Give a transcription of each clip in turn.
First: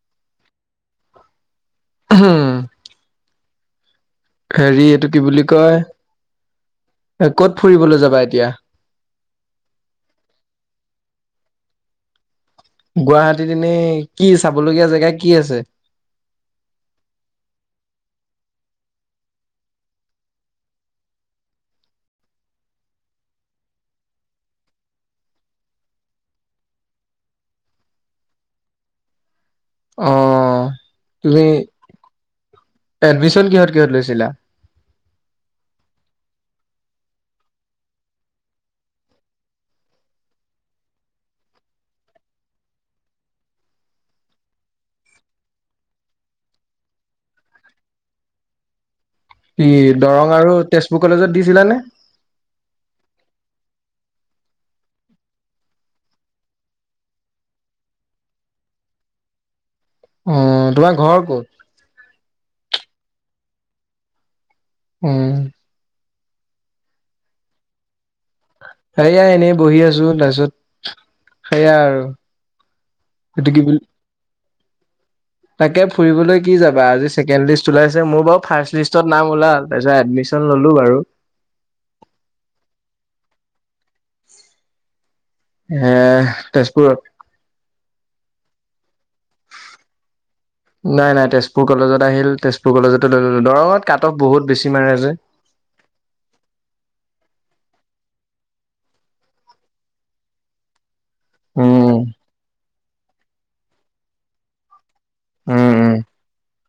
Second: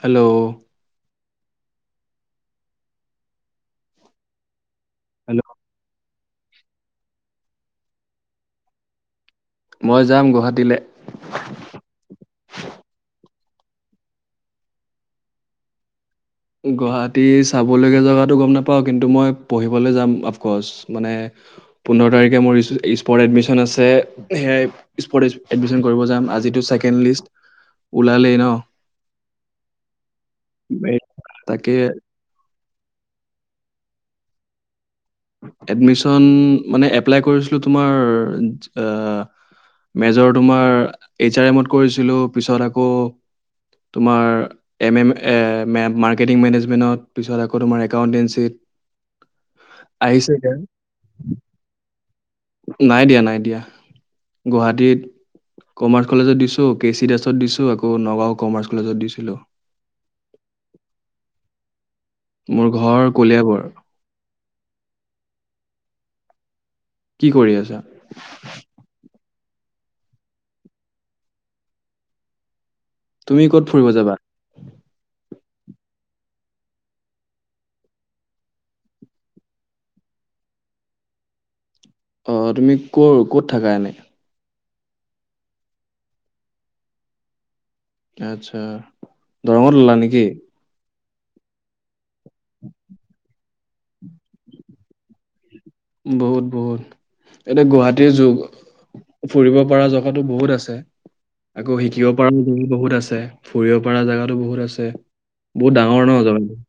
Hello. হুম হেৰি এইটো কি হেল্ল' বুলি কয়? ক'ত ফুৰিবলৈ যাবা এতিয়া? মই যাম গুৱাহাটীলৈ। গুৱাহাটীত এনে কি চাবলগীয়া জেগা কি আছে? গুৱাহাটী চাবলগীয়া জগাটো গম নাপাওঁ, কিন্তু মই পঢ়িবলৈ যাম। অফকৰ্চ মানে, পোন্ধৰ তাৰিখে মোৰ স্পৰ্ট এডমিশ্যন আছে। সেই স্পৰ্ট এডমিশ্যন কৰিব যাম। আজিটো ছেকেণ্ড লিষ্ট ওলালেই ন? অ'। বে। তাকে। এডমিশ্যন কিহত কিহত লৈছিলা? এডমিশন মানে, এপ্লাই কৰিছিলোঁ তোমাৰ আ মেজৰ তোমাৰ এইচ আৰ এমত কৰিছিলোঁ। পিছত আকৌ তোমাৰ এম এম এ মেপ মাৰ্কেটিং মেনেজমেণ্টত পিছত আকৌ তোমাৰ একাউণ্টেঞ্চিত কি আহিছে দৰং আৰু তেজপুৰ কলেজত দিছিলা নে? নাই দিয়া, নাই দিয়া গুৱাহাটীত কমাৰ্চ কলেজত দিছোঁ, কে চি দাসত দিছোঁ, আকৌ নগাঁও কমাৰ্চ কলেজত দিছিলোঁ। অ তোমাৰ ঘৰ ক'ত? মোৰ ঘৰ কলিয়াবৰ। উম কি কৰি আছা? সেয়া এনেই বহি আছোঁ। তাৰপিছত সেয়া আৰু তুমি এইটো কি ক'ত বুলি ফুৰিব যাবা? তাকে ফুৰিবলৈ কি যাবা? আজি ছেকেণ্ড লিষ্ট ওলাইছে। মোৰ বাৰু ফাৰ লিষ্টত নাম ওলাল, তাৰপিছত এডমিশ্যন ললোঁ বাৰু অ তুমি ক' ক'ত থাকা এনে? এ তেজপুৰত। আচ্ছা দৰঙত ললা নেকি? নাই নাই তেজপুৰ কলেজত। আহিল। তেজপুৰ কলেজতে লৈ ললোঁ। দৰঙত কাটঅফ বহুত বেছি মাৰেযে বহুত বহুত এতিয়া গুৱাহাটীৰ যু ফুৰিব পৰা জগাটো বহুত আছে। আকৌ উম শিকিব পাৰো বহুত আছে। ফুৰিব পৰাাল জেগাতো বহুত আছে উম বহুত উম ডাঙৰ ন জাগাটো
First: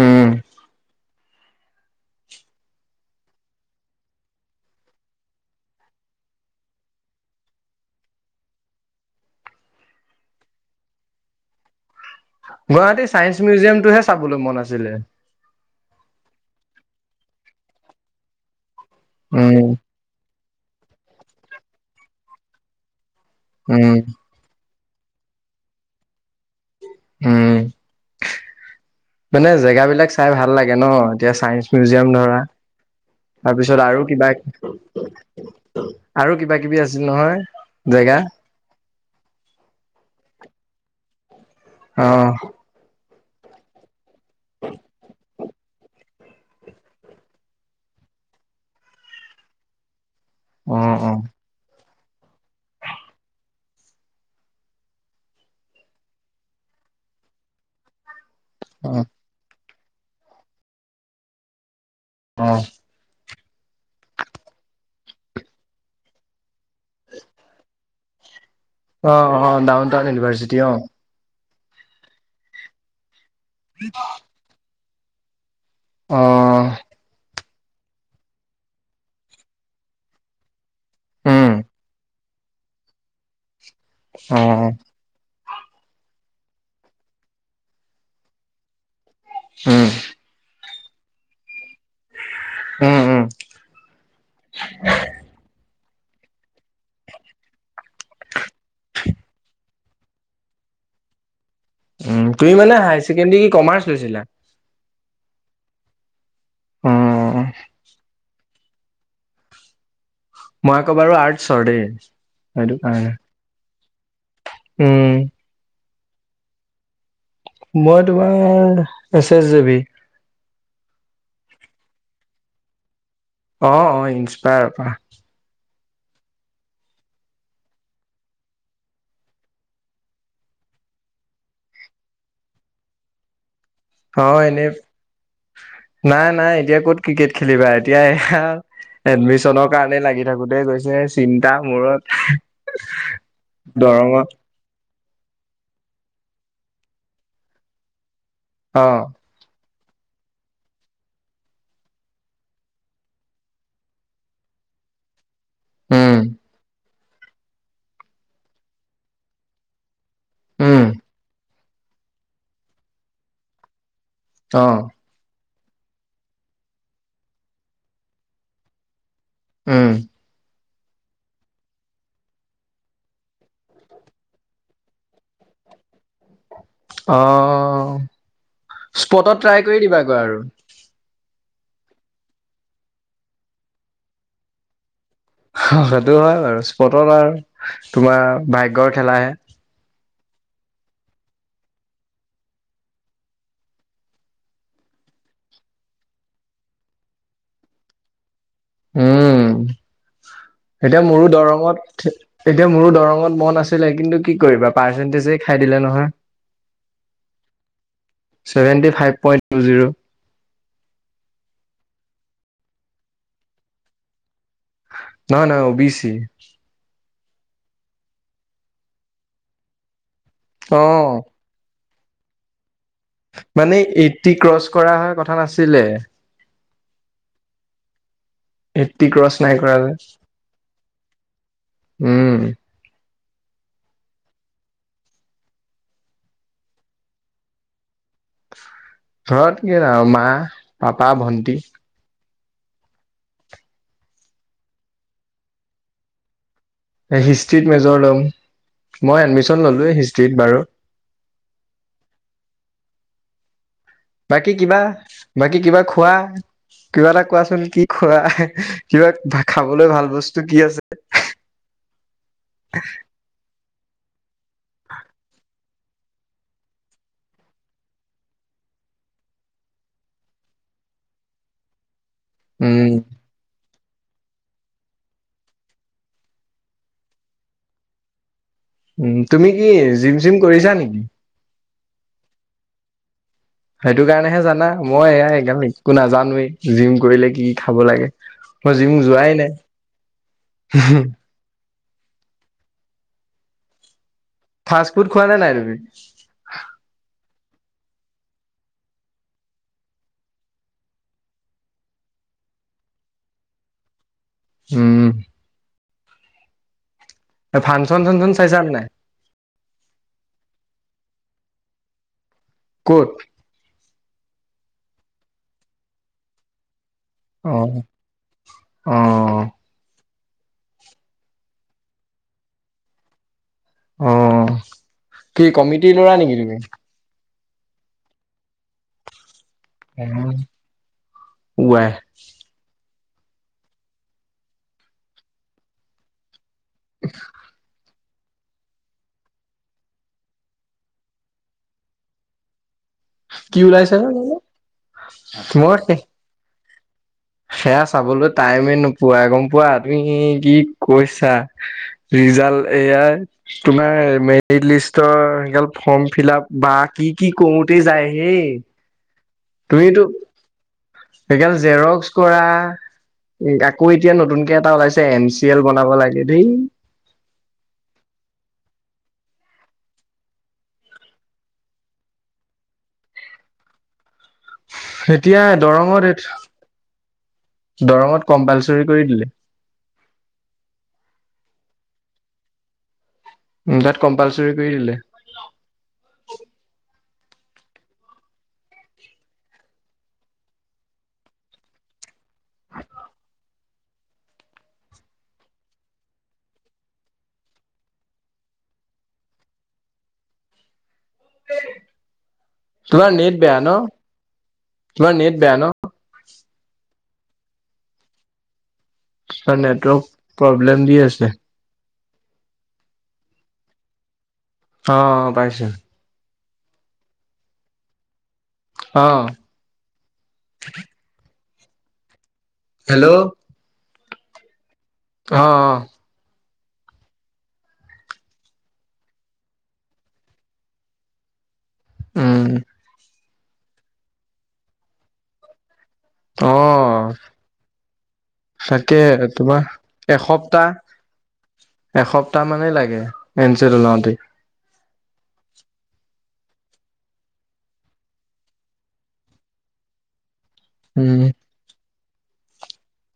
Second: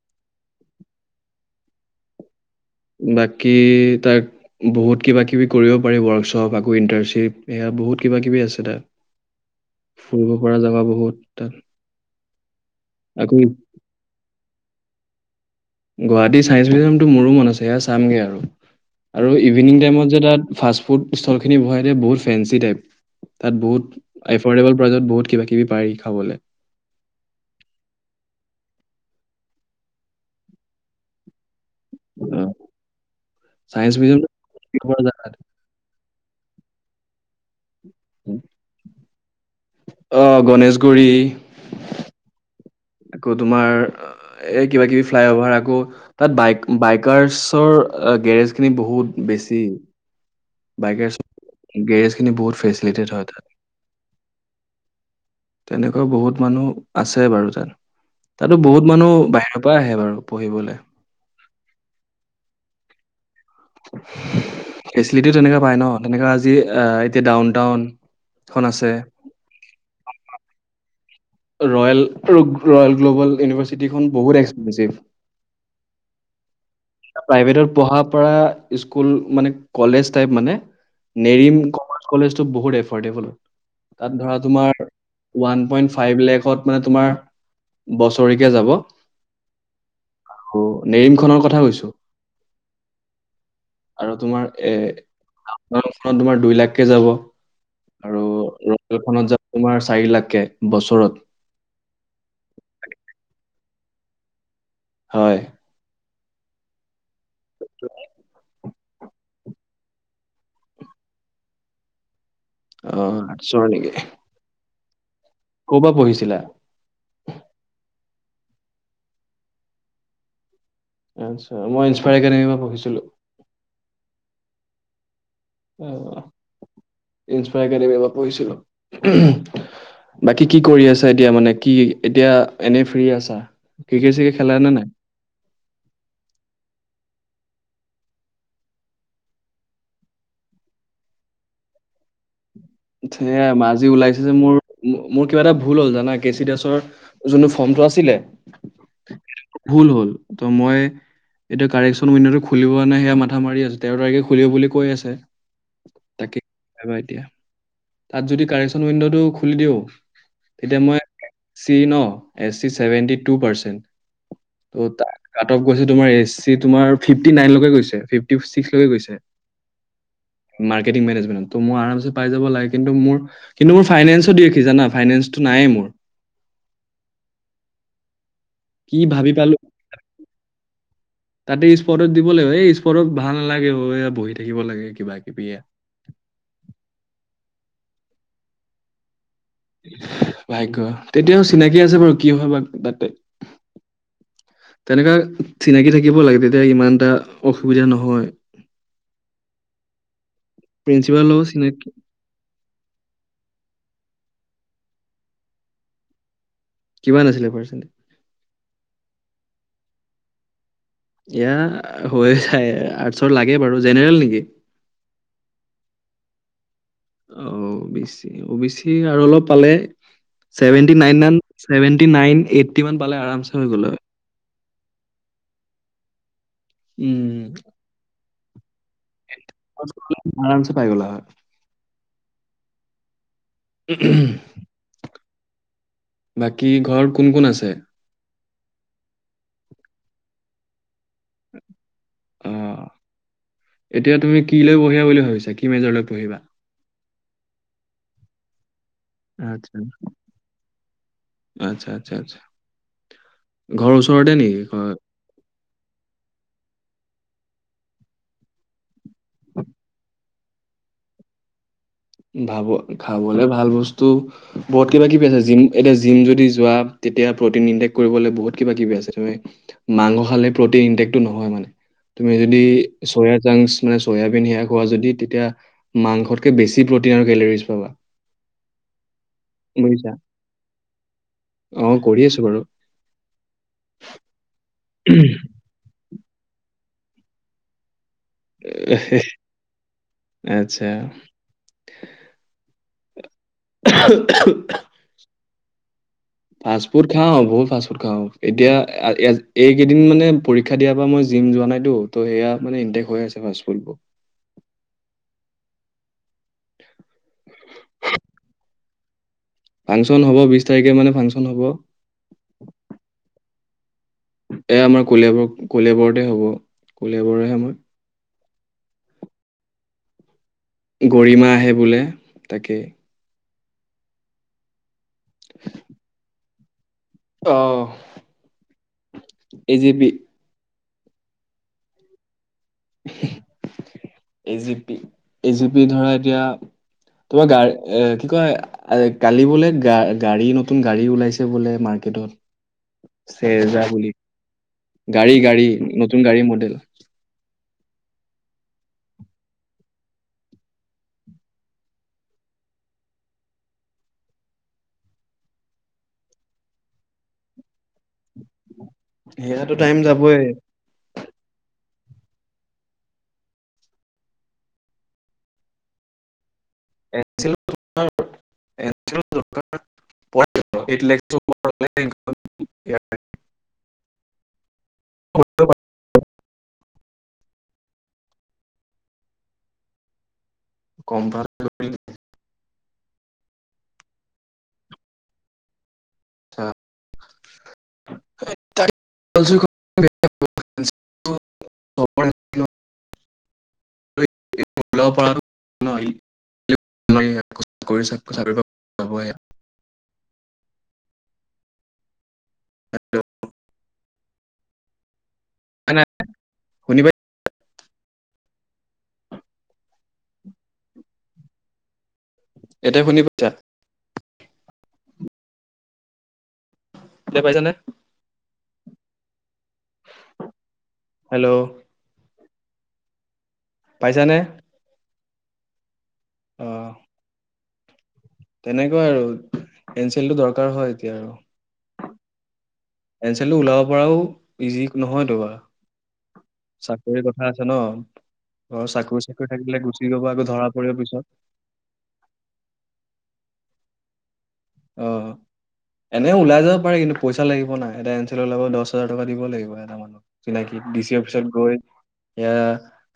উম। বাকী তাক বহুত কিবা কিবি কৰিব পাৰি ৱৰ্কশ্বপ আকৌ ইণ্টাৰ্ণশ্বিপ সেয়া বহুত কিবা কিবি আছে তাত, ফুৰিব পৰা জেগা বহুত তাত। গুৱাহাটীৰ আকৌ ছাইেন্ঞ্চ মিউজিয়ামটোহে চাবলৈ মন আছিলে। গুৱাহাটী ছাইন্ঞ্চ মিউজিয়ামতটো মোৰো মন আছে সেয়া চামগে আৰু। আৰু উম ইভিনিং টাইমত যে তাত ফাষ্টফুড ষ্টলখিনি বহাইজে বহুত ফেঞ্চি টাইপ। তাত উম বহুত এফৰ্ডেবুল প্ৰাইজত বহুত কিবা কিবি পাৰি খাবলৈ। উম মানে জেগাাবিলাক চাই ভাল লাগে ন এতিয়া চাই মিউজিয়াম ধৰা অ, তাৰপিছত চায়েন্স আৰু মিউজিয়ামটো কিবা পৰা জাগাত আৰু কিবা কিবি আছিল নহয় জেগা অ গণেশগুৰি অ আকৌ তোমাৰ। এ কিবা কিবি ফ্লাইঅভাৰ আ কৌ তাত বাই বাইকাৰছৰ গেৰেজ খিনি বহুত বেছি। অ অ। বাইকাৰ্ছ গেৰেজখিনি বহুত ফেচিলিটেড হয় তাত। তেনেকুৱা বহুত মানুহ আছে বাৰু তাত। তাতো অ বহুত মানুহ বাহিৰত পা আহে বাৰু পঢ়িবলে। অ। [unintelligible] ফেচিলিটি তেনেকুৱা পাই ন তেনেকা আজি এতিয়া ডাউনটাউন অ অ ডাউন টাউন ইউনিভাৰ্চিটি অ। ৰয়েল ৰয়েল গ্ল'বল ইউনিভাৰ্চিটিখন বহুত এক্সপেঞ্চিভ। অঅ প্ৰাইভেটত পঢ়া পৰা স্কুল মানে কলেজ টাইপ মানে উম নেৰিম কমাৰ্চ কলেজ টো বহুত এফৰ্ডেবল। তাত অ ধৰা তোমাৰ ওৱান পইণ্ট ফাইভ লেখত মানে তোমাৰ বছৰিকীয়া যাব। হম। আৰু নেৰিমখনৰ কথা কৈছোঁ। [unintelligible] উম উম আৰু তোমাৰ এ [inaudible] খত তোমাৰ দুই লাখকে যাব, আৰু ৰয়েলখনত যাব তোমাৰ চাৰি লাখকে, বছৰত। তুমি মানে হায়াৰ ছেকেণ্ডৰী কমাৰ্চ লৈছিলা? হয়। উম। [unintelligible] মই আকৌ বাৰু আৰ্টছৰ দেই। সেইটো কাৰণে অ', আৰ্টছৰ নেকি। উম। ক'পা পঢ়িছিলা?। মই তোমাৰ এচ এছ জেবি। আচ্ছা, মই ইনস্পায়াৰ এডেমি পৰা পঢ়িছিলো। অ', অ', ইনস্পায়াৰ পৰা। অ', ইনস্পায়াৰ একাডেমি পৰা পঢ়িছিলো। বাকী কি কৰি আছা এতিয়া মানে? কি এতিয়া এনেই ফ্ৰী আছা? ক্ৰিকেট চিকেট অ', খেলা নে এনেই। নাই নাই-নাই এতিয়া ক'ত ক্ৰিকেট খেলিবা এতিয়া এয়া, এডমিশনৰ কাৰণে লাগি থাকোতেই গৈছে, চিন্তা মূৰত [unintelligible] আজি ওলাইছে দৰঙত যে মোৰ মোৰ কিবা এটা ভুল হ'ল জানা, কে চি ডাছৰ যোনটো ফৰ্মটো আছিলে অ ভূল হ'ল, তো মই এতিয়া কাৰেকশ্যন উইণ্ডটো খুলিব খুলিব নাই সেয়া মাথা মাৰি আছো, তেৰ তাৰিখে খুলিব বুলি কৈ আছে। উম তাকে যাবা এতিয়া তাত যদি কাৰেকশ্যন উইণ্ড'টো খুলি দিওঁ তেতিয়া উম মই চি ন, S C seventy two percent. অ [unintelligible] টপ গৈছে তোমাৰ এছ চি তোমাৰ ফিফটি নাইনলৈকে গৈছে, ফিফটি ছিক্সলৈকে গৈছে। উম। মাৰ্কেটিং মেনেজমেনট, তো মই আৰামছে পাই যাব লাগ কিন্তু মোৰ, কিন্তু মোৰ ফাইনেন্সো দি ৰাখি জানা ফাইনেন্স অ'। কি ভাবি স্পটত পালো ট্ৰাই কৰি দিবাগৈ আৰু। [inaudible] এই স্পটত দিব লাগিব, এই স্পটত ভাল নালাগে ঐ বহি থাকিব লাগে কিবা কিবি এয়া [unintelligible] সেইটো হয় বাৰু, স্পটত আৰু তোমাৰ, ভাগ্যৰ খেলাহে। ভাগ্য, তেতিয়াও চিনাকি আছে বাৰু কি হয় বা তাতে। তেনেকুৱা চিনাকি থাকিব লাগে, তেতিয়া ইমান এটা অসুবিধা নহয়। উম, এতিয়া প্ৰিঞ্চিপালৰ মোৰো লগত চিনাকি দৰঙত, এতিয়া মোৰো দৰঙত মন আছিলে কিন্তু কি কৰিবা পাৰ্চেন্টেজেই খাই দিলে নহয়। কিমান আছিলে percentage seventy five point two zero. এয়া, হৈ যায়, আৰ্টচৰ লাগে বাৰু জেনেৰেল নেকি? নহয় নহয়, O B C. OBC, OBC আৰু অলপ পালে অ চেভেণ্টি নাইন এনে ছেভেণ্টি নাইন এইট। মানে এইটি ক্ৰচ কৰা হয়, কথা নাছিলে? উম। এইটটি ক্ৰচ নাই কৰা যে। আৰামছে পাই গ'লা হয়। উম। বাকী ঘৰত কোন কোন আছে? ঘৰত কি আৰু মা পাপা, ভণ্টি। অ, এতিয়া তুমি কি লৈ পঢ়িবা বুলি ভাবিছা। কি মেজৰলৈ পঢ়িবা? হিষ্ট্ৰীত মেজৰ লম। মই এডমিচন আচ্ছা ল'লোৱ হিষ্ট্ৰত বাৰু। আচ্ছা, আচ্ছা, আচ্ছা ঘৰৰ ওচৰতে বাকী নেকি কিবা, ঘৰ? বাকী কিবা খোৱা। কিবা এটা কোৱাচোন কি খোৱা? কিবা খাবলৈ ভাল বস্তু সেইটো কি আছে? ভাব খাবলৈ ভাল বস্তু ত। বহুত কিবা কিবি আছে জিম এতিয়া জিম যদি যোৱা তেতিয়া প্ৰটিন ইনটেক কৰিবলৈ বহুত কিবা কিবি আছে। মাংস খালে প্ৰটিন ইনটেকটো নহয় মানে। তুমি যদি উম চয়াৰা যাও মানে চয়াবিন সেয়া খোৱা যদি তেতিয়া মাংসতকে বেছি প্ৰটিন আৰু মিনাৰে পাবা। উ, তুমি কি বুজিছা জিম, চিম কৰিছা নেকি? অ, কৰি আছো বাৰু। সেইটো কাৰণেহে জানা। মই এই একদম একো নাজানো। জিম কৰিলে কি, কি খাব লাগে? মই জিম যোৱাই নাই। আচ্ছা [unintelligible] ফাষ্টফুড খোৱা নাই নাই তুমি উ ফাষ্টফুড খাওঁ বহুত ফুড খাওঁ এতিয়া এইকেইদিন মানে পৰীক্ষা দিয়াৰ পৰা মই জিম যোৱা নাইতো ত সেয়া মানে ইণ্টেক্ হৈ আছে ফাফুডবোৰ উম ফাংচন চাংচন চাইছা নাই ফাংচন হ'ব বিশ তাৰিখে মানে ফাংচন হ'ব কত এয়া আমাৰ কলিয়াবৰ কলিয়াবৰতে হ'ব কলিযাবৰেহে মই আহ গৰিমা আহে বোলে তাকেই অ কি কমিটি লৰা নেকি তুমি আহ উম উযাই এজেপি এজেপি ধৰা এতিয়া তোমাৰ গা়এ কি কয় কালি বোলে গা গাড়ী নতুন গাড়ী ওলাইছে বোলে মাৰ্কেটত। কি চেজা ওলাইছে বা বুলি, জানো গাড়ী গাড়ী মই নতুন গাড়ী মডেল। সেয়া চাবলৈ টাইমে নোপোৱাই গম পোৱা, তুমি কি কৈছা, ৰিজাল্ট এয়াৰ তোমাৰ মেৰিট লিষ্টৰ সেগাল ফৰ্ম ফিল আপ বা কি কি কৰোতে যায় হেই। সেয়াতো টাইম তুমিতো যাবই। সেইগাল জেৰক্স কৰা, আকৌ এতিয়া নতুনকে এটা ওলাইছে এন চি এল বনাব লাগে, দেই। [inaudible] এতিয়া কৰিব পাৰি। দৰঙত [unintelligible] দৰঙত কম্পালচৰি কৰি দিলে। কম ভাল [unintelligible] উম, তাত কম্পালচৰি কৰি দিলে। [inaudible] শুনি [inaudible] [inaudible] [unintelligible] তোমাৰ নেট বেয়া ন? তোমাৰ নেট বেয়া। ন নাই শুনিব [unintelligible] নেটৱৰ্ক প্রবলেম দি আছে। এতিয়া শুনি পাইছা? অ, পাইছোঁ। [unintelligible] পাইছা নে? আ। হেল্ল'। হেল্ল'। পাইছানে? অ, অ। অ। তেনেকুৱাই আৰু পেঞ্চিলটো দৰকাৰ হয় এতিয়া আৰু। উম। পেঞ্চিলটো ওলাব পৰাও ইজি নহয়তো ৱা। অ, ঘৰৰ তাকে, চাকৰি চাকৰি থাকিলে গুচি তোমাৰ যাব আকৌ ধৰা পৰিব এসপ্তাহ, পিছত এসপ্তাহ মানেই লাগে এন চি ওলাব [unintelligible] অ, এনেও ওলাই যাব পাৰি কিন্তু পইচা লাগিব না, এটা এনচেল ওলাব দচ হাজাৰ টকা দিব লাগিব এটা মানুহক। চিনাকি ডি চি উম অফিচত গৈ- এয়া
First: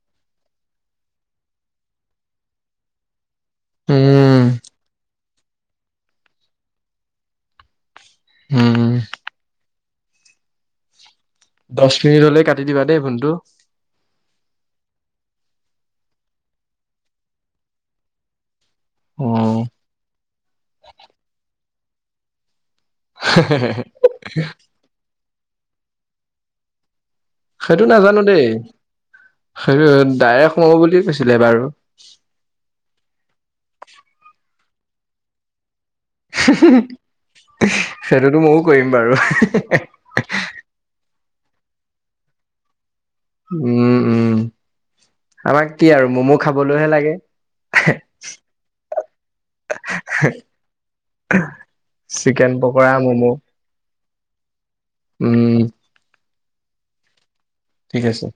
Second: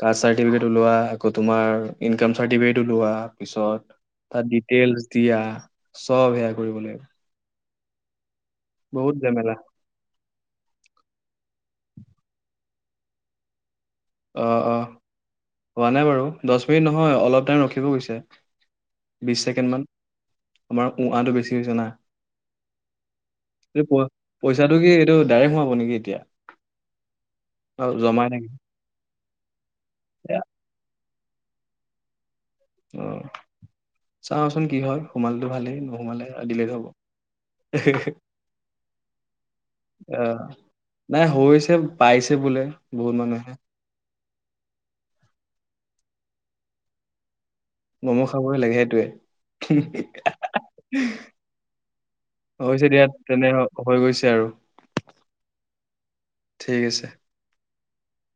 কাষ্ট চাৰ্টিফিকেট ওলোৱা, আকো তোমাৰ ইনকাম চাৰ্টিফিকেট ওলোৱা। পিছত উম তাত ডিটেইল- দিয়া- চব সেয়া কৰিব লাগিব। উম বহুত জেমেলা। দচ মিনিট হলে কাটি দিবা দেই ফোনটো। অ, অ হোৱা নাই বাৰু, দচ মিনিট নহয় অলপ টাইম ৰখিব কৈছে। বিচ অ ছেকেণ্ড মান। আমাৰ উ-আটো বেছি হৈছে জানা। এই প-পইচাটো কি এইটো ডাইৰেক্ট সোমাব? শু নেকি এতিয়া? সেইটো অ নাজানো জমাই দেই। থাকিম সেই ডাইৰেক্ সোমাব বুলি- কি কৈছিলে বাৰু? অ- চাওঁচো চোন কি হয়! সোমালতো ভালেই হয়। সেইটোতো মইও কৰিম বাৰু। অ নাই হৈছে, পাইছে বোলে। বহুত মানুহে উম- উম- আমাক কি আৰু ম'ম' খাবলৈহে লাগে। ম'ম' খাবই লাগে সেইটোৱে। চিকেন হৈছে পকৰা দিয়া ম'ম' তেনে হৈ গৈছে আৰু। উম ঠিক আছে। ঠিক আছে